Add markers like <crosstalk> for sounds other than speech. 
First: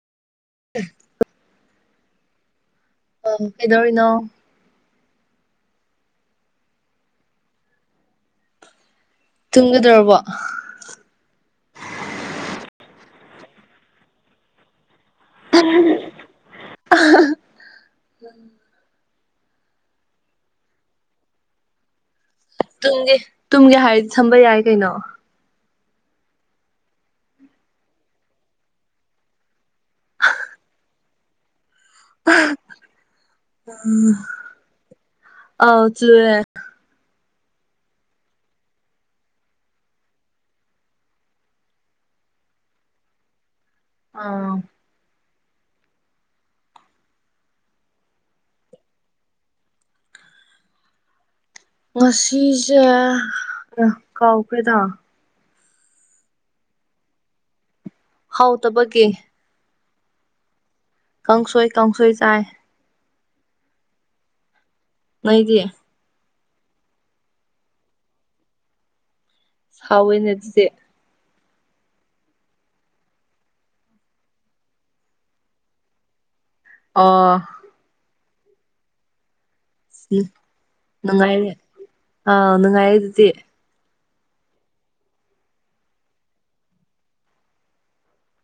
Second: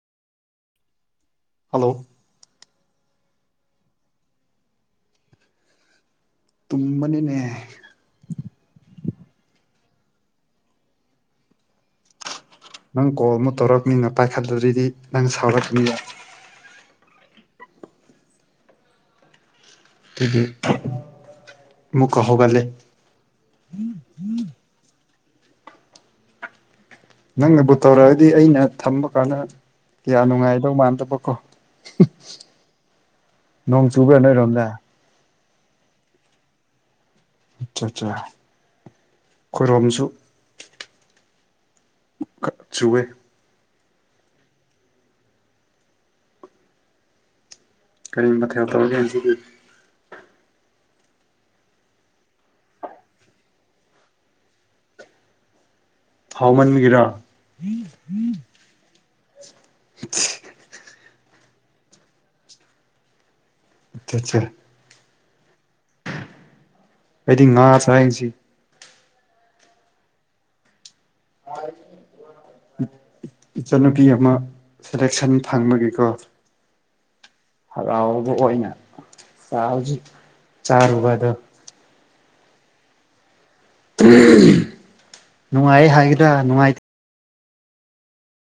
<inaudible> hello ꯑ ꯀꯩꯗꯧꯔꯤꯅꯣ ꯇꯃꯅꯤꯅꯦ ꯇꯨꯝꯒꯗꯧꯔꯕꯣ ꯅꯪ ꯀꯣꯜ ꯑꯃꯨꯛ ꯇꯧꯔꯛꯅꯤꯅ ꯄꯥꯏꯈꯠꯂꯔꯤꯗꯤ ꯅꯪ ꯁꯥꯎꯔꯛꯅꯤꯕ <inaudible> ꯑꯩꯗꯒꯤ ꯇꯒꯤ ꯇꯨꯝꯒꯦ ꯍꯥꯏꯔꯗꯤ ꯁꯝꯕ ꯌꯥꯏ ꯀꯩꯅꯣ ꯅꯪꯅꯕꯨ ꯇꯧꯔꯛꯑꯗꯤ ꯑꯩꯅ ꯊꯝꯕ ꯀꯥꯟꯗ ꯀꯌꯥ ꯅꯨꯡꯉꯥꯏꯗꯧ ꯃꯥꯟꯗꯕꯀꯣ ꯅꯣꯡꯣꯡ ꯆꯨꯕꯅꯔꯣꯗ ꯑꯥꯎ ꯆꯋꯦ ꯑꯠꯆꯥ ꯑꯠꯆꯥ ꯑꯩꯔꯣꯝꯁꯨ ꯈ ꯆꯨꯋꯦ ꯑꯥ ꯀꯔꯤ ꯃꯊꯦ ꯎ ꯇꯧꯁꯤ ꯉꯁꯤꯁꯦ ꯀꯥꯎꯈꯦꯗ ꯍꯋꯥꯃꯟ ꯃꯤꯒꯔꯥ ꯍꯥꯎ ꯇꯕꯒꯤ <inaudible> ꯀꯪꯁꯣꯏ ꯀ ꯀꯥꯡꯪꯁꯣꯏ ꯆꯥꯏ ꯑꯆꯥ ꯃꯗꯤꯌꯦ ꯑꯩꯗꯤ ꯉꯥꯥꯁ ꯍꯥꯏꯁꯤ ꯍꯥꯎꯋꯦꯅ ꯑꯗꯨꯗꯤ ꯑ ꯏꯆꯟꯅꯨꯄꯤ ꯑꯃ ꯁꯦꯂꯦꯛꯁꯟ ꯐꯪꯕꯒꯤꯀꯣ ꯑꯣ ꯍꯔꯥꯎꯕ ꯑꯣꯏꯅ ꯆ ꯍꯧꯖꯤꯛ ꯆꯥꯔꯨꯕꯗꯣ ꯑ ꯑꯣ ꯉꯥꯏꯗꯤꯇꯦ ꯅꯨꯡꯉꯥꯏ ꯍꯥꯏꯒꯗ꯭ꯔꯥ ꯅꯨꯡꯉꯥꯏꯇ